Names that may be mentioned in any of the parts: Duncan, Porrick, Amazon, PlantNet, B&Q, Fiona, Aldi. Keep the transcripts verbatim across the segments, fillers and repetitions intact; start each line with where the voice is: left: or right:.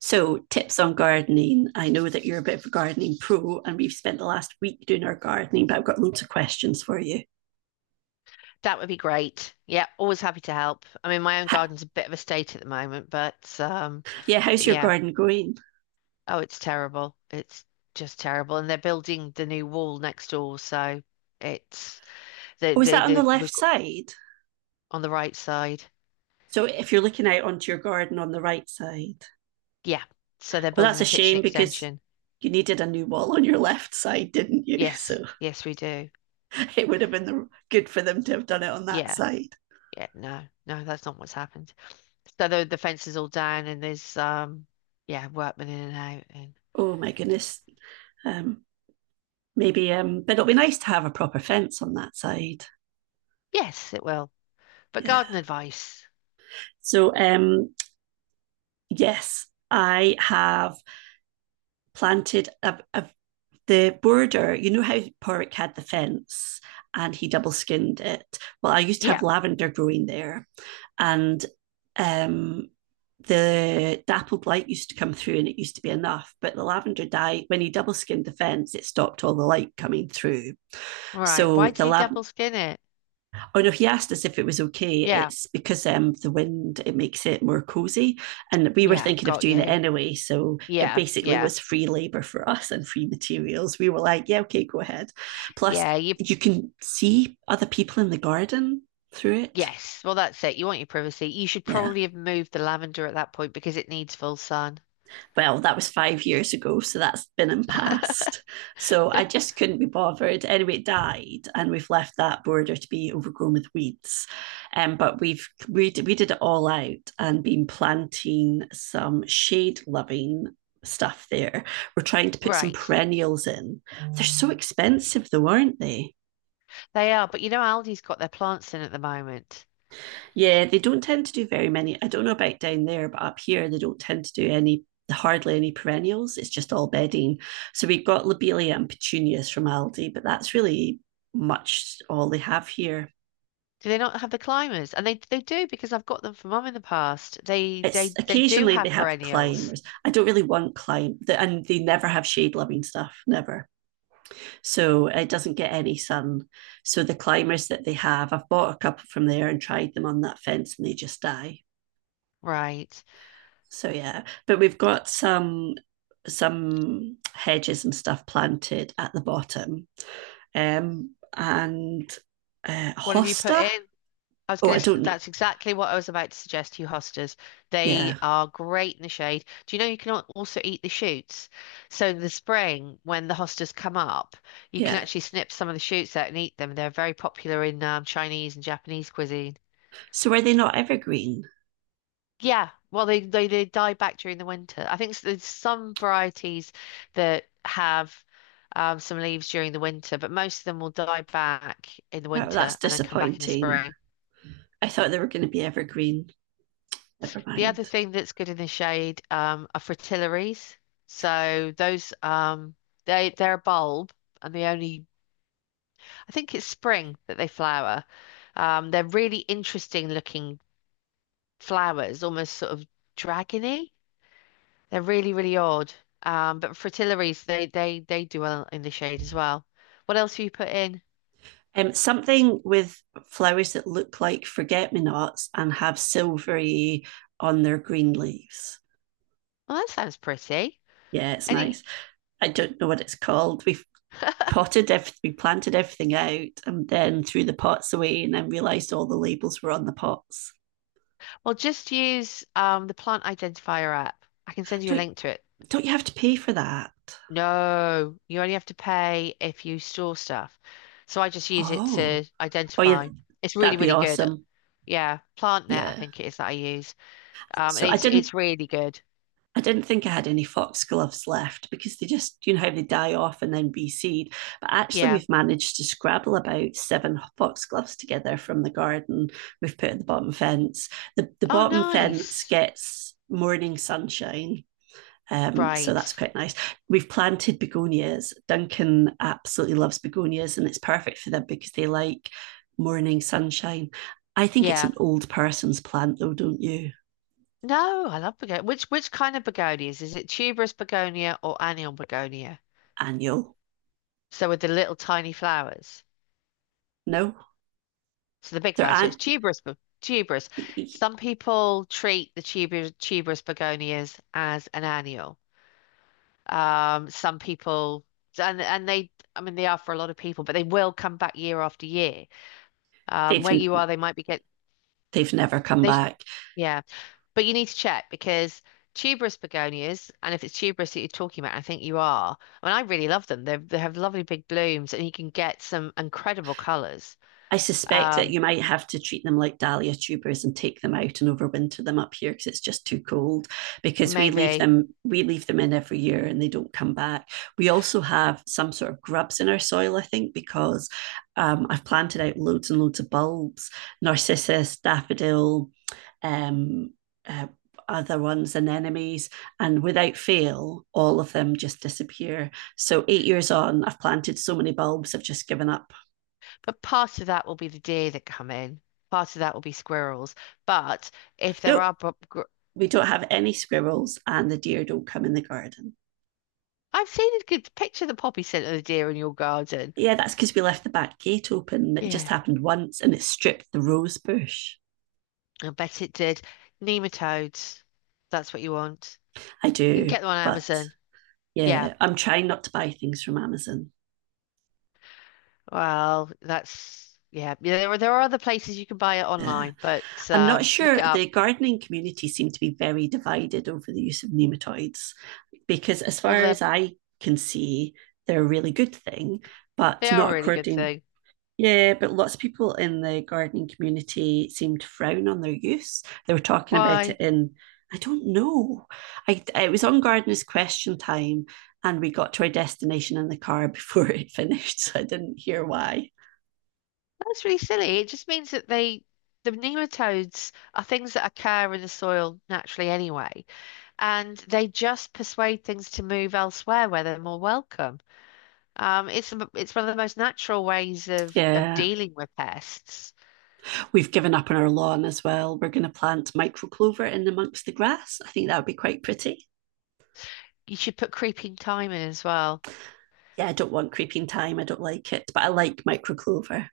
right: So, tips on gardening. I know that you're a bit of a gardening pro, and we've spent the last week doing our gardening, but I've got loads of questions for you.
left: That would be great. Yeah, always happy to help. I mean, my own
right: Ha-
left: garden's a bit of a state at the moment, but um,
right: yeah,
left: but
right: how's your
left: yeah.
right: garden going?
left: Oh, it's terrible. It's just terrible. And they're building the new wall next door, so it's they
right: Oh, is
left: they
right: that on
left: they
right: the
left: we've
right: left
left: got
right: side?
left: on the right side.
right: So, if you're looking out onto your garden on the right side,
left: Yeah. So they're
right: well,
left: building
right: that's a
left: the kitchen
right: shame because
left: extension.
right: you needed a new wall on your left side, didn't you?
left: Yes,
right: So,
left: yes, we do.
right: it would have been the- good for them to have done it on that
left: Yeah,
right: side.
left: yeah. No, no, that's not what's happened. So the the fence is all down, and there's um, yeah, workmen in and out, and
right: Oh, my goodness. Um, Maybe, um, but it'll be nice to have a proper fence on that side.
left: yes, it will. But
right: Yeah.
left: garden advice.
right: So, um, yes, I have planted a, a, the border. You know how Porrick had the fence and he double skinned it? Well, I used to have
left: Yeah.
right: lavender growing there. And um, the dappled light used to come through and it used to be enough, but the lavender died when he double skinned the fence, it stopped all the light coming through.
left: Right.
right: So
left: Why did
right: the
left: he
right: lav-
left: double skin it?
right: Oh no, he asked us if it was okay.
left: Yeah.
right: It's because um, the wind it makes it more cozy, and we were
left: Yeah.
right: thinking of
left: Got
right: doing it
left: you.
right: anyway. So it
left: Yeah.
right: basically
left: Yeah.
right: was free labor for us and free materials. We were like, yeah, okay, go ahead. Plus,
left: Yeah. You.
right: you can see other people in the garden through it.
left: Yes. Well, that's it. You want your privacy. You should
right: Yeah,
left: probably have moved the lavender at that point because it needs full sun.
right: well, that was five years ago, so that's been and past. So I just couldn't be bothered. Anyway, it died, and we've left that border to be overgrown with weeds. Um, but we've we did, we did it all out and been planting some shade loving stuff there. We're trying to put some
left: Right.
right: perennials in. Mm. They're so expensive, though, aren't they?
left: They are. But you know, Aldi's got their plants in at the moment.
right: Yeah, they don't tend to do very many. I don't know about down there, but up here they don't tend to do any hardly any perennials. It's just all bedding. So we've got lobelia and petunias from Aldi, but that's really much all they have here.
left: Do they not have the climbers? And they they do because I've got them for mum in the past. They
right: It's
left: they they do
right: occasionally they
left: have
right: have
left: perennials.
right: climbers. I don't really want climb, the- and they never have shade loving stuff, never. So it doesn't get any sun. So the climbers that they have, I've bought a couple from there and tried them on that fence, and they just die.
left: Right.
right: So yeah, but we've got some some hedges and stuff planted at the bottom. Um, and uh,
left: What have you put
right: hosta.
left: in? I was
right: Oh,
left: going
right: I
left: to,
right: don't.
left: that's exactly what I was about to suggest to you, hostas. They
right: Yeah,
left: are great in the shade. Do you know you can al- also eat the shoots? So in the spring, when the hostas come up, you can
right: yeah.
left: actually snip some of the shoots out and eat them. They're very popular in um, Chinese and Japanese cuisine.
right: So were they not evergreen?
left: Yeah, well, they, they they die back during the winter. I think s- there's some varieties that have um, some leaves during the winter, but most of them will die back in the
right: Oh, that's
left: winter and then come back in the
right: disappointing.
left: spring.
right: I thought they were going to be evergreen. Never
left: The other
right: mind.
left: thing that's good in the shade um, are fritillaries. So those um, they they're a bulb, and they only I think it's spring that they flower. Um, they're really interesting looking flowers, almost sort of dragony. They're really really odd. Um, but fritillaries they they they do well in the shade as well. What else have you put in?
right: Um, something with flowers that look like forget me nots and have silvery on their green leaves.
left: Well, that sounds pretty.
right: Yeah, it's
left: Any
right: nice. I don't know what it's called. We've potted everything, we planted everything out, and then threw the pots away, and then realised all the labels were on the pots.
left: well, just use um, the plant identifier app. I can send you a
right: Don't
left: link to it.
right: don't you have to pay for that?
left: No, you only have to pay if you store stuff. So I just use it
right: Oh,
left: to
right: oh yeah,
left: identify. It's really,
right: that'd be
left: really good.
right: awesome.
left: Yeah, PlantNet, I
right: Yeah.
left: think it is that I use. Um,
right: So
left: and
right: I
left: it's
right: didn't
left: it's really good.
right: I didn't think I had any foxgloves left because they just, you know, how they die off and then reseed. But actually,
left: Yeah.
right: we've managed to scrabble about seven foxgloves together from the garden we've put at the bottom fence. The, the
left: Oh,
right: bottom fence
left: nice.
right: gets morning sunshine. Um, so
left: Right.
right: that's quite nice. We've planted begonias. Duncan absolutely loves begonias, and it's perfect for them because they like morning sunshine. I think it's an
left: Yeah.
right: old person's plant, though, don't you?
left: No, I love begonia. Which which kind of begonias? Is it tuberous begonia or annual begonia?
right: Annual?
left: So with the little tiny flowers.
right: No,
left: So the big
right: there
left: flowers. So it's
right: aren't.
left: tuberous, be- tuberous. Some people treat the tuber, tuberous begonias as an annual. Um, some people and and they I mean they are for a lot of people, but they will come back year after year. Um,
right: They've
left: where you are, they might be get
right: they've never come
left: they sh-
right: back.
left: yeah, but you need to check because tuberous begonias, and if it's tuberous that you're talking about, I think you are. I mean, I really love them. They they have lovely big blooms, and you can get some incredible colours.
right: I suspect that
left: Um,
right: you might have to treat them like dahlia tubers and take them out and overwinter them up here because it's just too cold. Because we leave
left: Maybe,
right: them, we leave them in every year and they don't come back. We also have some sort of grubs in our soil, I think, because um, I've planted out loads and loads of bulbs, narcissus, daffodil, um, uh, other ones, anemones. And without fail, all of them just disappear. So, eight years on, I've planted so many bulbs, I've just given up.
left: but part of that will be the deer that come in. Part of that will be squirrels. But if there are,
right: Nope,
left: bo- gr-
right: We don't have any squirrels, and the deer don't come in the garden.
left: I've seen a good picture of the poppy scent of the deer in your garden.
right: Yeah, that's because we left the back gate open. It just
left: Yeah,
right: happened once and it stripped the rose bush.
left: I bet it did. Nematodes. That's what you want.
right: I
left: You can
right: do,
left: get them on
right: but
left: Amazon. Yeah.
right: yeah, I'm trying not to buy things from Amazon.
left: Well, that's yeah. Yeah, There are there are other places you can buy it
right: Yeah.
left: online, but
right: I'm not
left: um, look
right: sure.
left: it up.
right: The gardening community seem to be very divided over the use of nematoids because, as
left: Well,
right: far
left: they
right: as I can see, they're a really good thing,
left: they
right: but
left: are
right: not
left: a really good
right: according.
left: thing.
right: Yeah, but lots of people in the gardening community seem to frown on their use. They were talking about it
left: Why?
right: in, I don't know. I It was on gardeners' question time, and we got to our destination in the car before it finished, so I didn't hear why.
left: That's really silly. It just means that they the nematodes are things that occur in the soil naturally anyway, and they just persuade things to move elsewhere where they're more welcome. Um, it's the- it's one of the most natural ways of of
right: Yeah,
left: dealing with pests.
right: we've given up on our lawn as well. We're going to plant micro clover in amongst the grass. I think that would be quite pretty.
left: You should put creeping thyme in as well.
right: yeah, I don't want creeping thyme. I don't like it, but I like micro clover.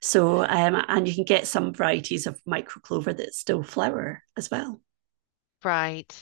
right: So, um, and you can get some varieties of micro clover that still flower as well.
left: Right.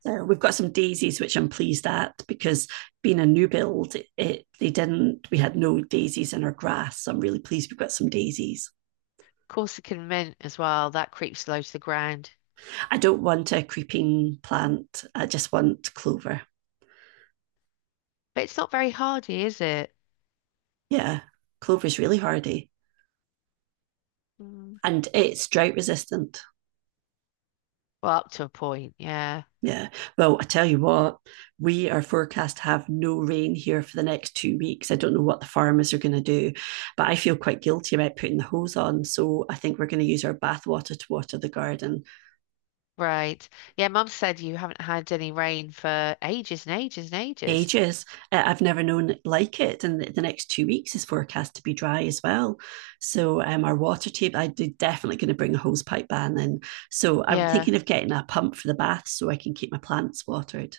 right: So we've got some daisies, which I'm pleased at because being a new build, it, it they didn't, we had no daisies in our grass. So I'm really pleased we've got some daisies.
left: Corsican mint as well. That creeps low to the ground.
right: I don't want a creeping plant. I just want clover.
left: But it's not very hardy, is it?
right: Yeah, clover is really hardy
left: Mm.
right: and it's drought resistant.
left: Well, up to a point. Yeah.
right: Yeah. Well, I tell you what, we are forecast to have no rain here for the next two weeks. I don't know what the farmers are going to do, but I feel quite guilty about putting the hose on. So I think we're going to use our bathwater to water the garden.
left: Right. Yeah, Mum said you haven't had any rain for ages and ages and ages.
right: Ages. Uh, I've never known it like it. And the, the next two weeks is forecast to be dry as well. So um, our water table, I'm definitely going to bring a hose pipe ban in. So I'm
left: Yeah.
right: thinking of getting a pump for the bath so I can keep my plants watered.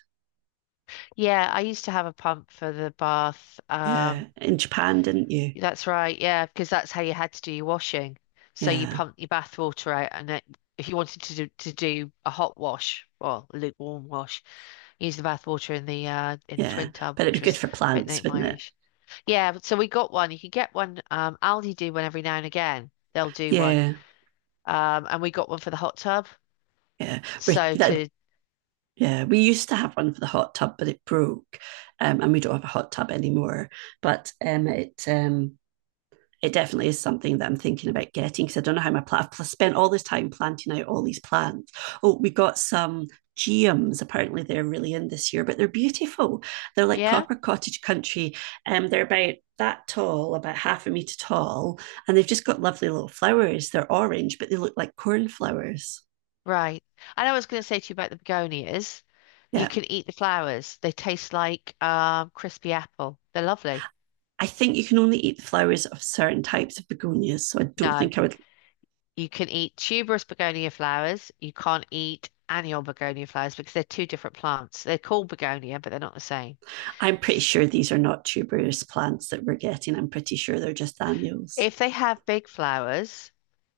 left: Yeah, I used to have a pump for the bath.
right: Yeah.
left: Um,
right: In Japan, didn't you?
left: that's right. Yeah, because that's how you had to do your washing. So you
right: Yeah.
left: pumped your bath water out, and it, if you wanted to do, to do a hot wash, well, lukewarm wash, used the bath water in the uh in the
right: Yeah,
left: twin tub,
right: but it'd be
left: which
right: good
left: was
right: for
left: about
right: plants,
left: Nate
right: wouldn't it?
left: Myrish. Yeah, so we got one. You can get one. Um, Aldi do one every now and again. They'll do one.
right: Yeah,
left: Um, and we got one for the hot tub.
right: yeah. We,
left: So
right: that,
left: to
right: yeah, we used to have one for the hot tub, but it broke, um, and we don't have a hot tub anymore. But um, it um, it definitely is something that I'm thinking about getting because I don't know how my plant. I've spent all this time planting out all these plants. Oh, we got some geums. Apparently, they're really in this year, but they're beautiful. They're like
left: Yeah,
right: proper cottage country. Um, they're about that tall, about half a meter tall, and they've just got lovely little flowers. They're orange, but they look like cornflowers.
left: right. And I was going to say to you about the begonias. You
right: Yeah.
left: can eat the flowers. They taste like um crispy apple. They're lovely.
right: I think you can only eat the flowers of certain types of begonias. So I don't
left: No,
right: think I would.
left: you can eat tuberous begonia flowers. You can't eat annual begonia flowers because they're two different plants. They're called begonia, but they're not the same.
right: I'm pretty sure these are not tuberous plants that we're getting. I'm pretty sure they're just annuals.
left: If they have big flowers,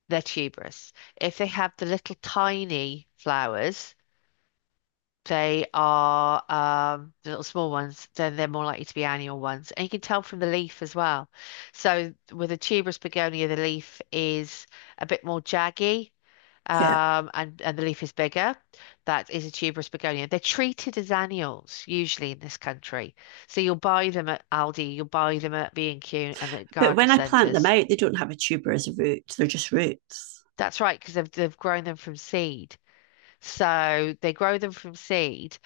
left: they're tuberous. If they have the little tiny flowers, they are um, the little small ones, then they're more likely to be annual ones. And you can tell from the leaf as well. So with a tuberous begonia, the leaf is a bit more jaggy,
right: Yeah.
left: um, and, and the leaf is bigger. That is a tuberous begonia. They're treated as annuals usually in this country. So you'll buy them at Aldi, you'll buy them at B and Q and Q and at
right: But
left: garden
right: when I plant them
left: centres.
right: out, they don't have a tuber as a root. They're just roots.
left: That's right, because they've, they've grown them from seed. So they grow them from seed,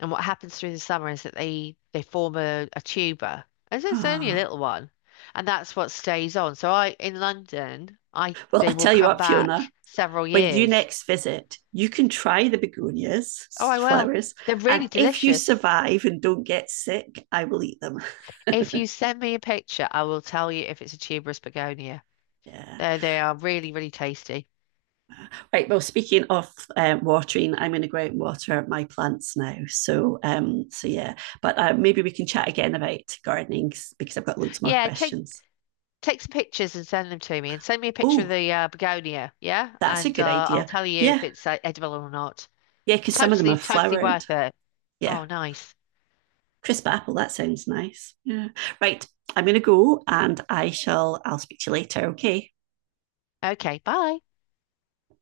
left: and what happens through the summer is that they they form a, a tuber, and so it's only a
right: Ah.
left: little one, and that's what stays on. So I in London, I
right: Well, I
left: they will
right: tell you
left: come
right: what, Fiona,
left: back several
right: when you
left: years.
right: next visit, you can try the
left: Oh, I
right: begonias,
left: will.
right: flowers,
left: They're
right: and
left: really
right: if you
left: delicious.
right: survive and don't get sick, I will eat them.
left: If you send me a picture, I will tell you if it's a tuberous begonia.
right: Yeah.
left: They they are really really tasty.
right: Right. Well, speaking of um, watering, I'm going to go out and water my plants now. So, um, so yeah. But uh, maybe we can chat again about gardening because I've got loads more
left: Yeah, take
right: questions.
left: Take some pictures and send them to me, and send me a picture of
right: Oh,
left: the uh, begonia, yeah?
right: that's a
left: And
right: good
left: uh, I'll
right: idea.
left: tell you if
right: Yeah,
left: it's uh, edible or not.
right: yeah, because some of them are
left: Totally, totally
right: flowered.
left: worth it.
right: Yeah.
left: Oh, nice.
right: Crisp apple, that sounds nice. Yeah. Right. I'm gonna go and I shall I'll speak to you later, okay?
left: Okay, bye.